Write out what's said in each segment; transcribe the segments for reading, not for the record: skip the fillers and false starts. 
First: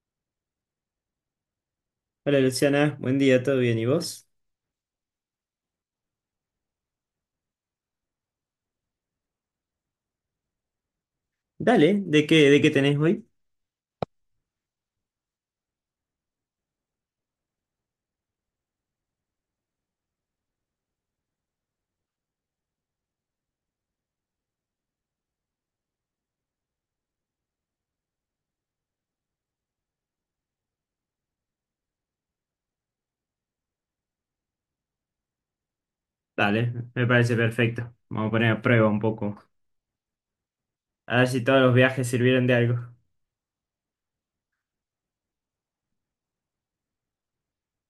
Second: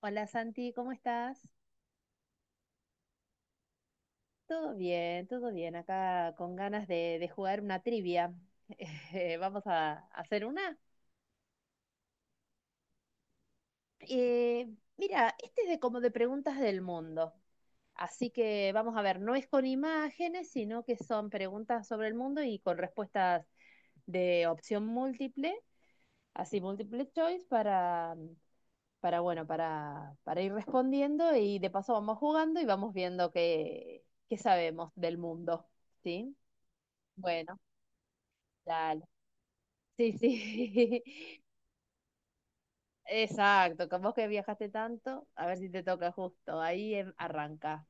Hola Santi, ¿cómo estás? Hola Luciana, buen día, ¿todo bien? ¿Y vos? Todo bien, todo bien. Acá con ganas de jugar una trivia. Vamos a hacer una. Dale, ¿de qué tenés hoy? Eh, mira, este es de como de preguntas del mundo. Así que vamos a ver, no es con imágenes, sino que son preguntas sobre el mundo y con respuestas de opción múltiple, así multiple choice para bueno, para ir respondiendo y de paso vamos jugando y vamos viendo qué sabemos del mundo, ¿sí? Dale, me parece Bueno, perfecto. Vamos a poner a prueba un dale. poco. Sí, sí. A ver si todos los viajes sirvieron de algo. Exacto. Con vos que viajaste tanto, a ver si te toca justo. Ahí arranca.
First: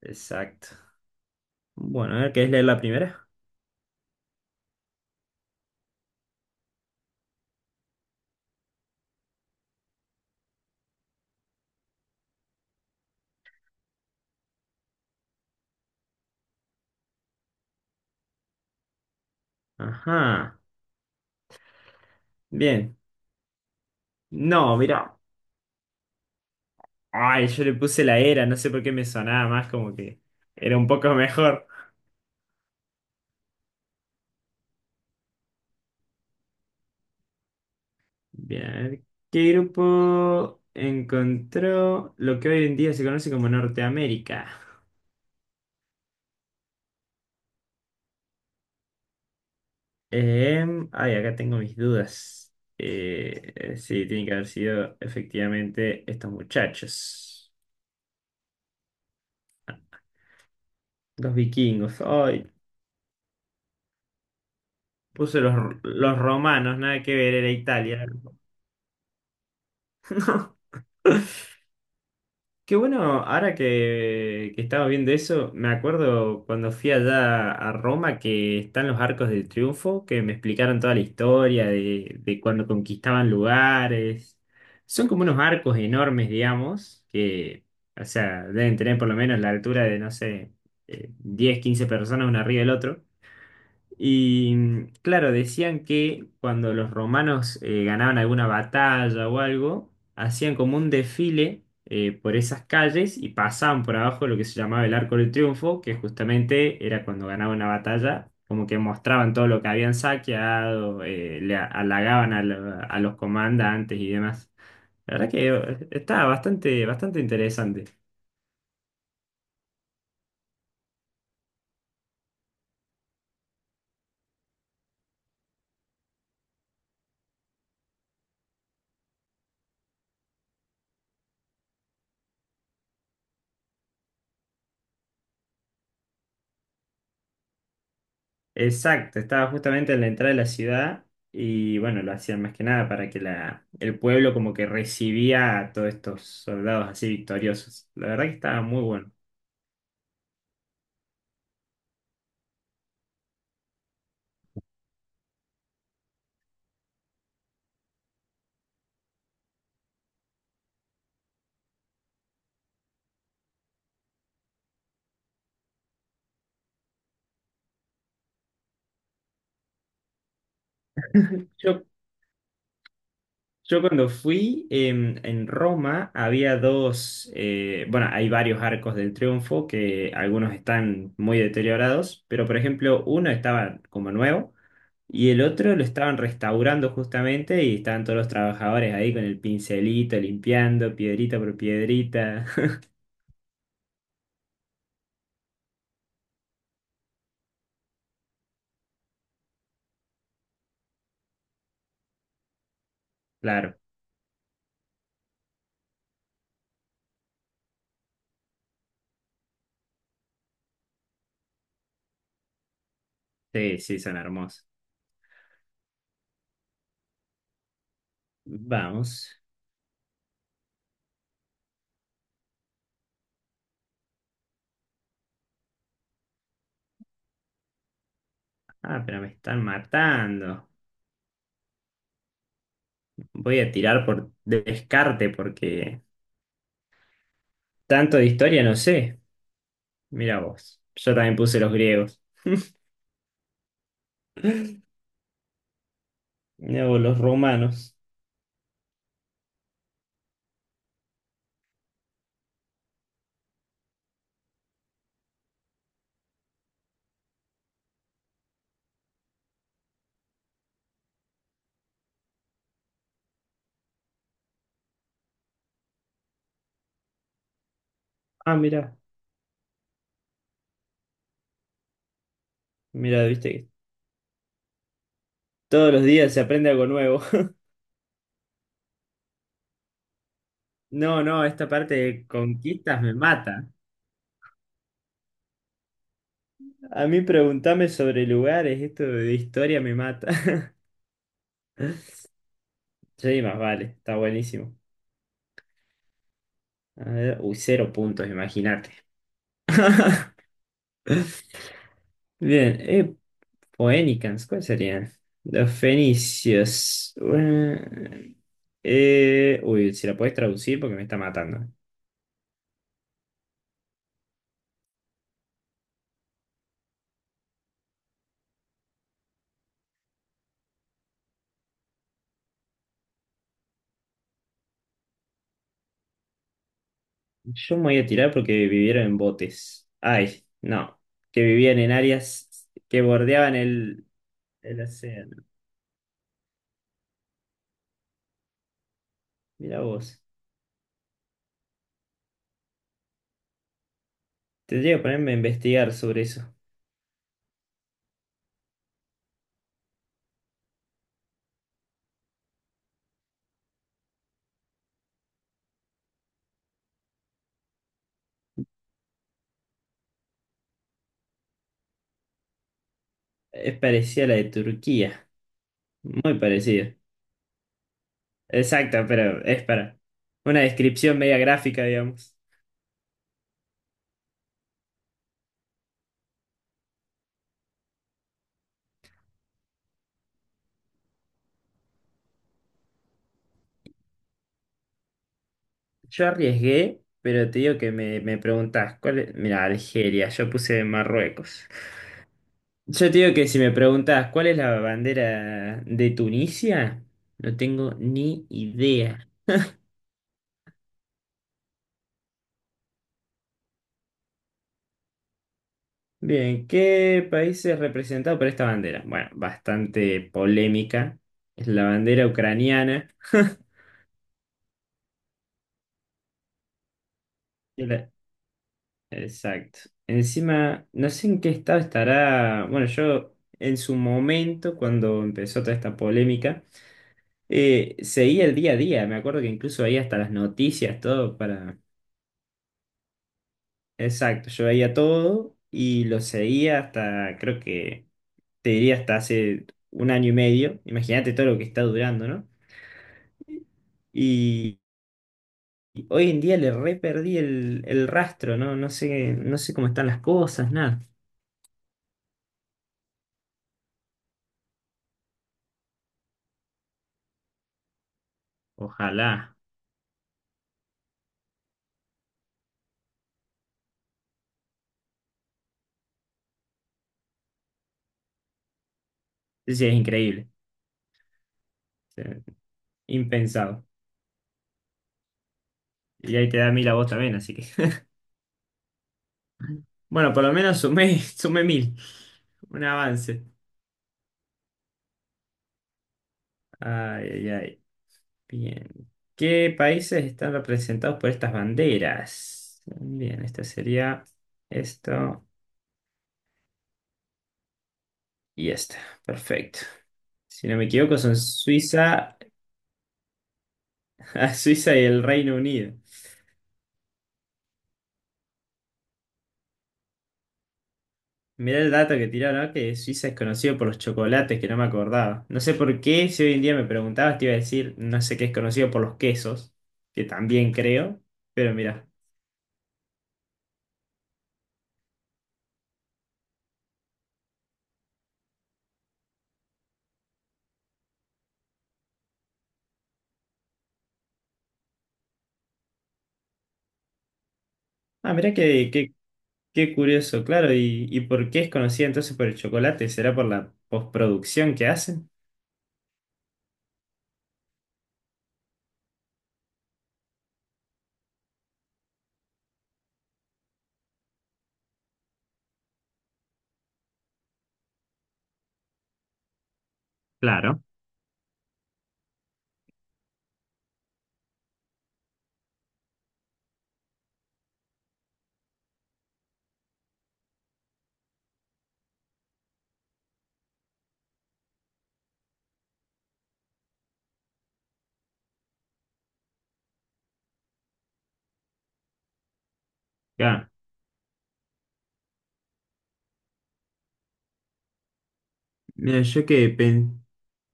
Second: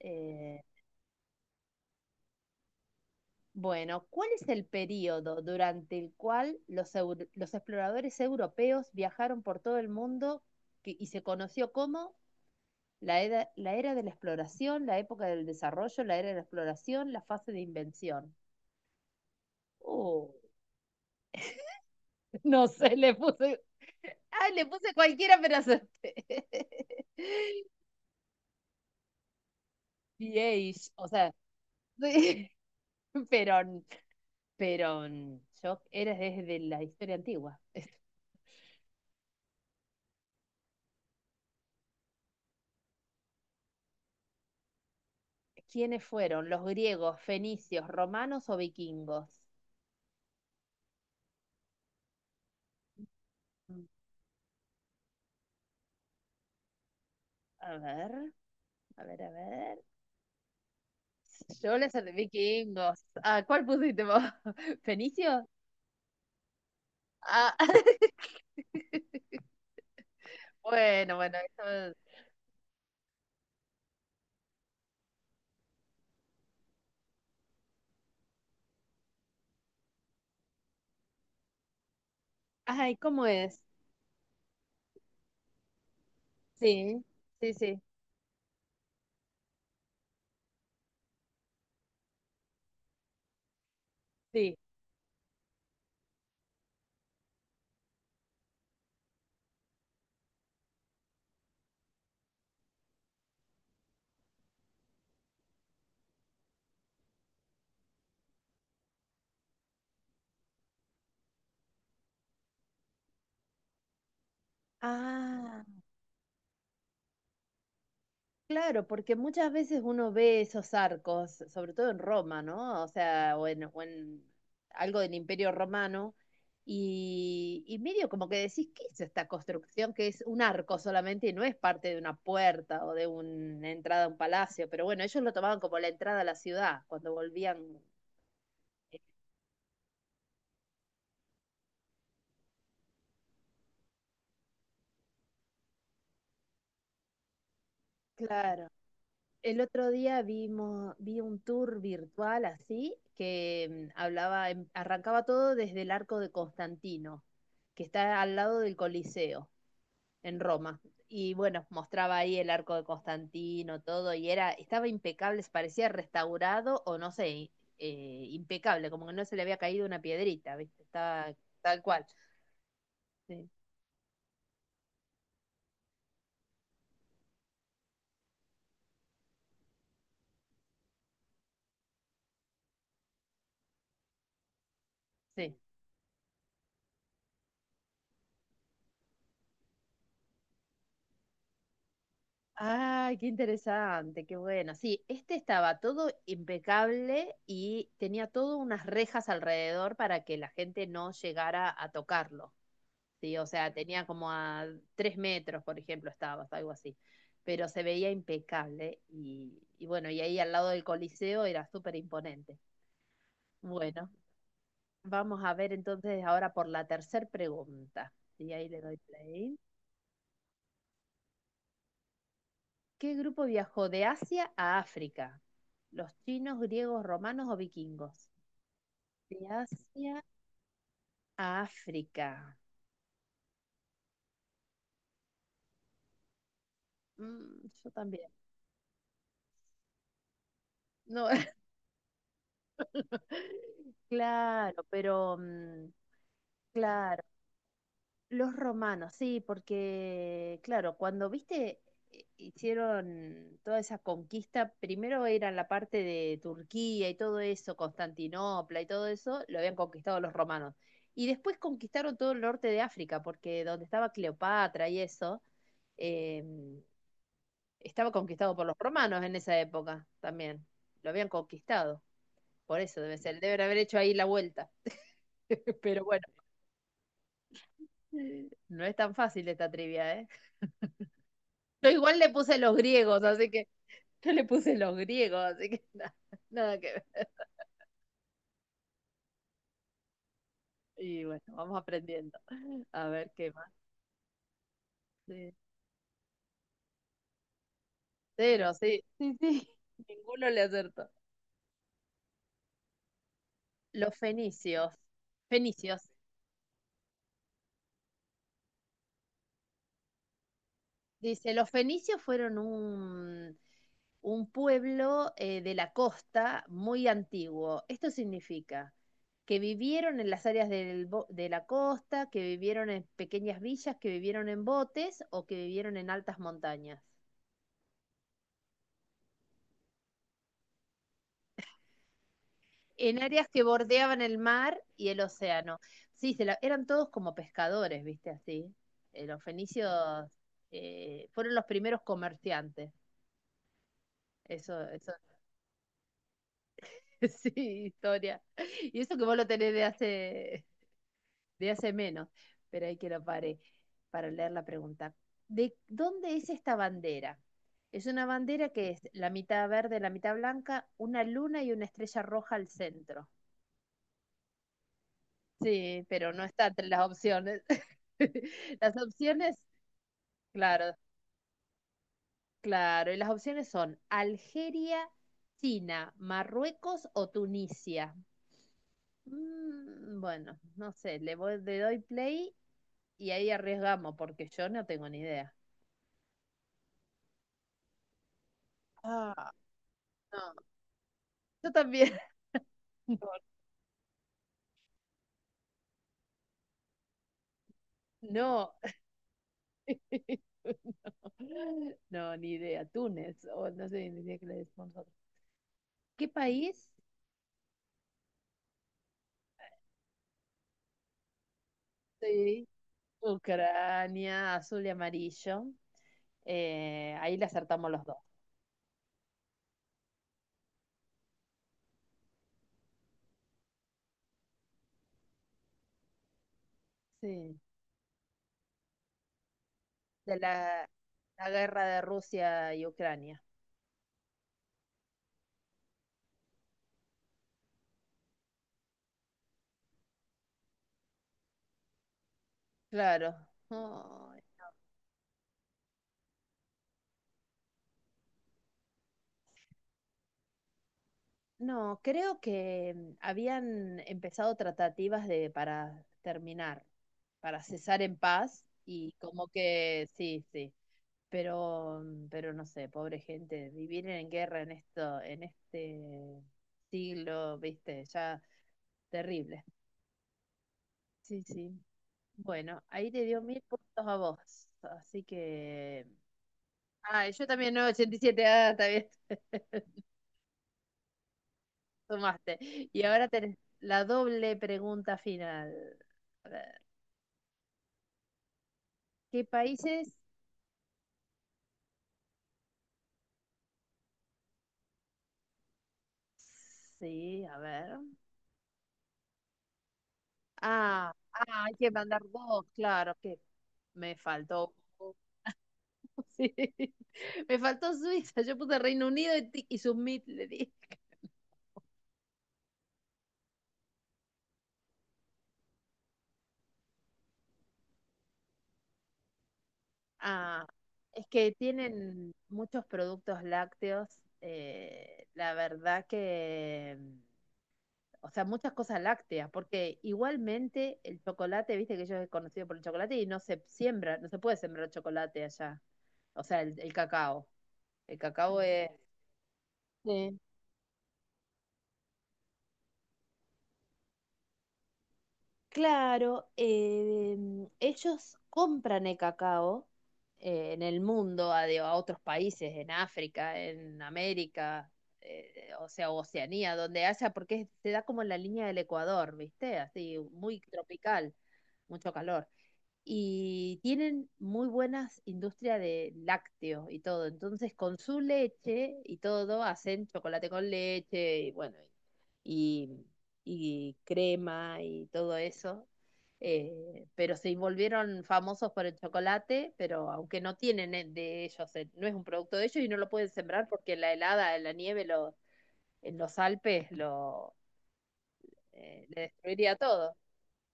Eh, Exacto. Bueno, a ver, ¿querés leer la primera? bueno, ¿cuál es el periodo durante el cual los exploradores europeos viajaron por todo el mundo y se conoció como la era de la exploración, la época del desarrollo, la era de la exploración, la fase de invención? Uh, Ajá, no sé, bien. le puse, ah, le No, puse mira. cualquiera, pero acerté. Ay, yo le puse la era, no sé por qué me sonaba más como que era un VAs, o poco sea, mejor. pero, pero yo era desde la historia antigua. Bien, a ver, ¿qué grupo encontró lo que hoy en día se conoce como Norteamérica? ¿Quiénes fueron? ¿Los griegos, fenicios, romanos o vikingos? Ay, acá tengo mis dudas. Sí, tiene que haber sido efectivamente estos muchachos, A ver, a ver, a ver. los Yo les vikingos. de Ay, vikingos. Ah, ¿cuál pusiste vos? puse ¿Fenicio? Los romanos, nada que ver, era Ah, Italia. bueno, bueno. Eso es- Qué bueno, ahora que estaba viendo eso, me acuerdo cuando fui allá a Roma que están los Arcos del Triunfo, que me explicaron toda la historia de cuando Ay, ¿cómo conquistaban es? lugares. Son como unos arcos enormes, Sí, digamos, sí, que, sí, o sea, deben tener por lo menos la altura de, no sé, 10, 15 personas uno arriba del otro. Y sí. Claro, decían que cuando los romanos ganaban alguna batalla o algo, hacían como un desfile por esas calles y pasaban por abajo lo que se llamaba el Arco del Triunfo, que justamente era cuando ganaban una batalla, como que mostraban todo lo que habían saqueado, halagaban a, a los comandantes y demás. La verdad que Ah, estaba bastante interesante. claro, porque muchas veces uno ve esos arcos, sobre todo en Roma, ¿no? O sea, o en algo del Imperio Romano, y medio como que decís, ¿qué es esta construcción que es un arco solamente y no es parte de una puerta o de una entrada a un palacio? Pero bueno, ellos lo tomaban como la entrada a la ciudad cuando volvían. Exacto, estaba justamente en la entrada de la ciudad y bueno, lo hacían más que nada para que la, el pueblo como que recibía a todos estos soldados así victoriosos. La verdad que estaba Claro. muy bueno. El otro día vi un tour virtual así que hablaba, arrancaba todo desde el arco de Constantino, que está al lado del Coliseo, en Roma. Y bueno, mostraba ahí el arco de Constantino, todo, estaba impecable, parecía restaurado o no sé, impecable, como que no se le había caído una piedrita, ¿viste? Estaba tal Yo, cual. Sí, yo cuando fui en Roma había dos, bueno, hay varios arcos del triunfo que algunos están muy deteriorados, pero por ejemplo uno estaba como nuevo y el sí. otro lo estaban restaurando justamente y estaban todos los trabajadores ahí con el pincelito, limpiando piedrita por piedrita. Ay, qué interesante, qué bueno. Sí, este estaba todo impecable y tenía todas unas rejas alrededor para que la gente no llegara a tocarlo. Sí, o sea, Claro, tenía como a 3 metros, por ejemplo, estaba, algo así. Pero se veía impecable y bueno, y ahí al lado del Coliseo era súper imponente. sí, sí, Bueno, son hermosos. vamos a ver entonces ahora por la tercera pregunta. Y ahí le doy Vamos. play. ¿Qué grupo viajó de Asia a África? ¿Los chinos, griegos, romanos o vikingos? Ah, pero me De están Asia matando. a África. Voy a tirar por descarte porque Mm, yo tanto de también. historia no sé. Mira vos. Yo No, también puse los griegos. claro, pero Mirá vos, los claro. romanos. Los romanos, sí, porque, claro, cuando viste, hicieron toda esa conquista, primero era la parte de Turquía y todo eso, Constantinopla y todo eso, lo habían conquistado los romanos. Y después conquistaron todo el norte de África, porque donde estaba Cleopatra y eso, eh, estaba conquistado Ah, por los mira, romanos en esa época también. Lo habían conquistado, por eso debe mira, ser, viste deben que haber hecho ahí la vuelta. todos los Pero bueno. días se aprende algo nuevo. No es tan fácil esta trivia, ¿eh? No, no, esta Yo parte igual de le puse los conquistas me griegos, así mata. que yo le puse los griegos, así que nada, nada que A mí ver. preguntame sobre lugares, esto de historia me mata. Y bueno, vamos aprendiendo. A ver Sí, qué más más. vale, está buenísimo. Sí, A ver, uy, cero puntos, cero, imagínate. sí, sí, sí. Ninguno le acertó. Bien, Los Phoenicians, ¿cuáles fenicios. serían? Los Fenicios. fenicios. Uy, si la podés traducir porque me está Dice, matando. los fenicios fueron un pueblo de la costa muy antiguo. Esto significa que vivieron en las áreas de la costa, que vivieron en pequeñas villas, que vivieron en botes o que vivieron en altas montañas. Yo me voy a tirar porque vivieron en botes. Ay, no. Que vivían en áreas que En áreas bordeaban que bordeaban el mar el y el océano. océano. Sí, eran todos como pescadores, ¿viste? Así. Los Mira fenicios vos. Fueron los primeros comerciantes. Eso, Tendría que eso ponerme a investigar sobre eso. sí, historia. Y eso que vos lo tenés de hace menos, pero hay que lo pare para leer la pregunta. ¿De dónde es esta bandera? Es una bandera que es la mitad verde, la mitad blanca, una luna y una estrella roja al centro. Es parecida a la de Turquía. Sí, pero Muy no está entre parecida. las opciones. Las Exacto, pero opciones, es para una claro, descripción media gráfica, digamos. claro, y las opciones son Algeria, China, Marruecos o Tunisia. Bueno, no sé, le doy play y ahí arriesgamos, porque yo no tengo ni idea. Yo arriesgué, pero te digo que me preguntás, ¿cuál es? Ah, Mira, Algeria, yo no, puse Marruecos. yo también. Yo te digo que si me preguntás, ¿cuál es la bandera de Tunisia? No tengo ni No, idea. no, no, ni idea. Túnez, o no sé ni idea que le decimos nosotros. ¿Qué Bien, país? ¿qué país es representado por esta bandera? Bueno, bastante polémica. Es la bandera Sí. ucraniana. Ucrania, azul y amarillo. Ahí le Y acertamos los la- dos. Exacto. Encima, no sé en qué estado estará. Bueno, yo en su momento, cuando empezó toda esta polémica. Sí. Seguía el día a día, me acuerdo que incluso veía hasta las De la, noticias, todo la para... guerra de Rusia y Ucrania. Exacto, yo veía todo y lo seguía hasta, creo que, te diría hasta hace 1 año y medio, imagínate todo lo que está durando, ¿no? Claro. Y, y hoy en día le re perdí el rastro, ¿no? No sé, no sé cómo están las cosas, nada. No, creo que habían empezado tratativas de para terminar, para cesar en paz y como Ojalá. que sí, sí, pero no sé, pobre gente, vivir en guerra en este siglo, viste, ya terrible. Sí, es increíble, Sí, sí. o sea, Bueno, ahí te dio mil impensado. puntos a vos, así que Y ahí te da 1000 a vos ah, también, yo así que... también no, 987, ah, está bien. Bueno, por lo menos sumé, sumé 1000, Tomaste. un Y ahora avance. tenés la doble pregunta final. A ver, Ay, ay, ay. Bien. ¿qué ¿Qué países? países están representados por estas banderas? Bien, esta sería esto Sí, a ver. y esta. Perfecto. Si no me Ah, equivoco, son ah, hay que mandar Suiza, dos, claro, que me faltó. Suiza y el Reino Unido. Sí. Me faltó Suiza, yo puse Reino Unido y submit le di. Mirá el dato que tiraron, ¿no? Que Suiza es conocido por los chocolates, que no me acordaba. No sé por qué, si hoy en día me preguntabas, te iba a decir, no sé qué es conocido por los quesos, que Ah, también creo, es que pero mirá. tienen muchos productos lácteos. La verdad que o sea, muchas cosas lácteas, porque igualmente el chocolate, viste que ellos es conocido por el chocolate y no se siembra, no se puede sembrar chocolate allá, o sea, el cacao. El Ah, mirá cacao es... qué, qué qué Eh, curioso, claro. Y por qué es conocida entonces por el chocolate? ¿Será por la postproducción que hacen? claro, ellos compran el cacao en el mundo, a otros países, en África, en América, o sea, Oceanía, donde haya, porque se da como en la línea del Ecuador, ¿viste? Así, muy Claro. tropical, mucho calor. Y tienen muy buenas industrias de lácteos y todo. Entonces, con su leche y todo, hacen chocolate con leche y bueno, y, y crema y todo eso. Pero se volvieron famosos por el chocolate, pero aunque no tienen el de ellos, no es un producto de ellos y no lo pueden sembrar Ya. porque la helada, la nieve, en los Alpes lo, le Mira, destruiría todo.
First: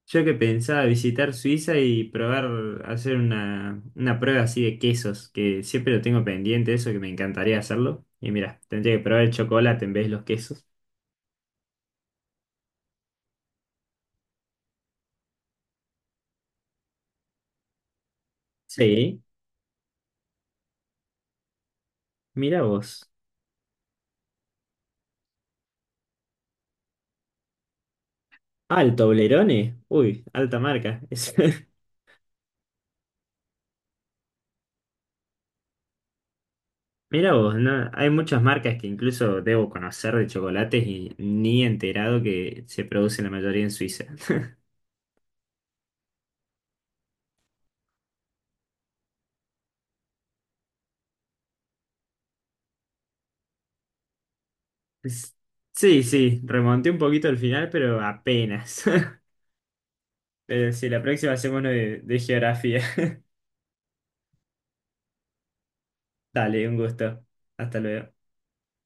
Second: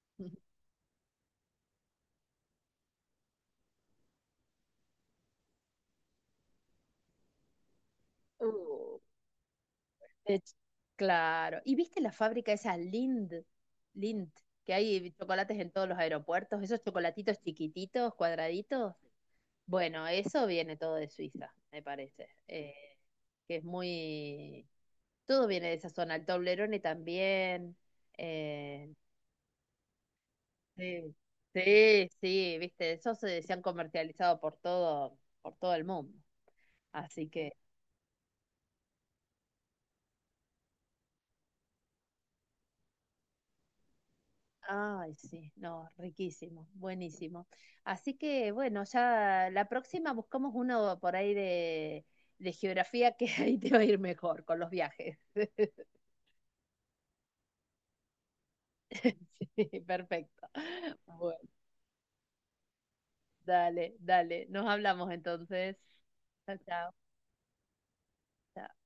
yo que pensaba visitar Suiza y probar, hacer una prueba así de quesos, que siempre lo tengo pendiente, eso que me encantaría hacerlo. Y Uh, mira, tendría que probar el chocolate en vez de los De ch- quesos. claro. ¿Y viste la fábrica esa Lind? Lind, que hay chocolates en todos los aeropuertos, esos chocolatitos chiquititos, cuadraditos. Sí. Bueno, eso viene todo de Suiza, me parece. Mira vos. Que es muy... Todo viene de esa zona, el Toblerone también. Ah, eh, el Toblerone. Uy, alta marca. sí, sí, sí, viste, esos se han comercializado por todo el mundo. Así Mira que... vos, ¿no? Hay muchas marcas que incluso debo conocer de chocolates y ni he enterado que se producen la mayoría en Suiza. Ay, sí, no, riquísimo, buenísimo. Así que bueno, ya la próxima buscamos uno por ahí de geografía que ahí te va a ir mejor con los viajes. S- Sí, sí, remonté un poquito al final, pero apenas. Sí, perfecto. Pero sí, la próxima Bueno, hacemos uno de geografía. dale, dale, nos hablamos entonces. Chao, Dale, un chao. gusto. Hasta luego. Chao.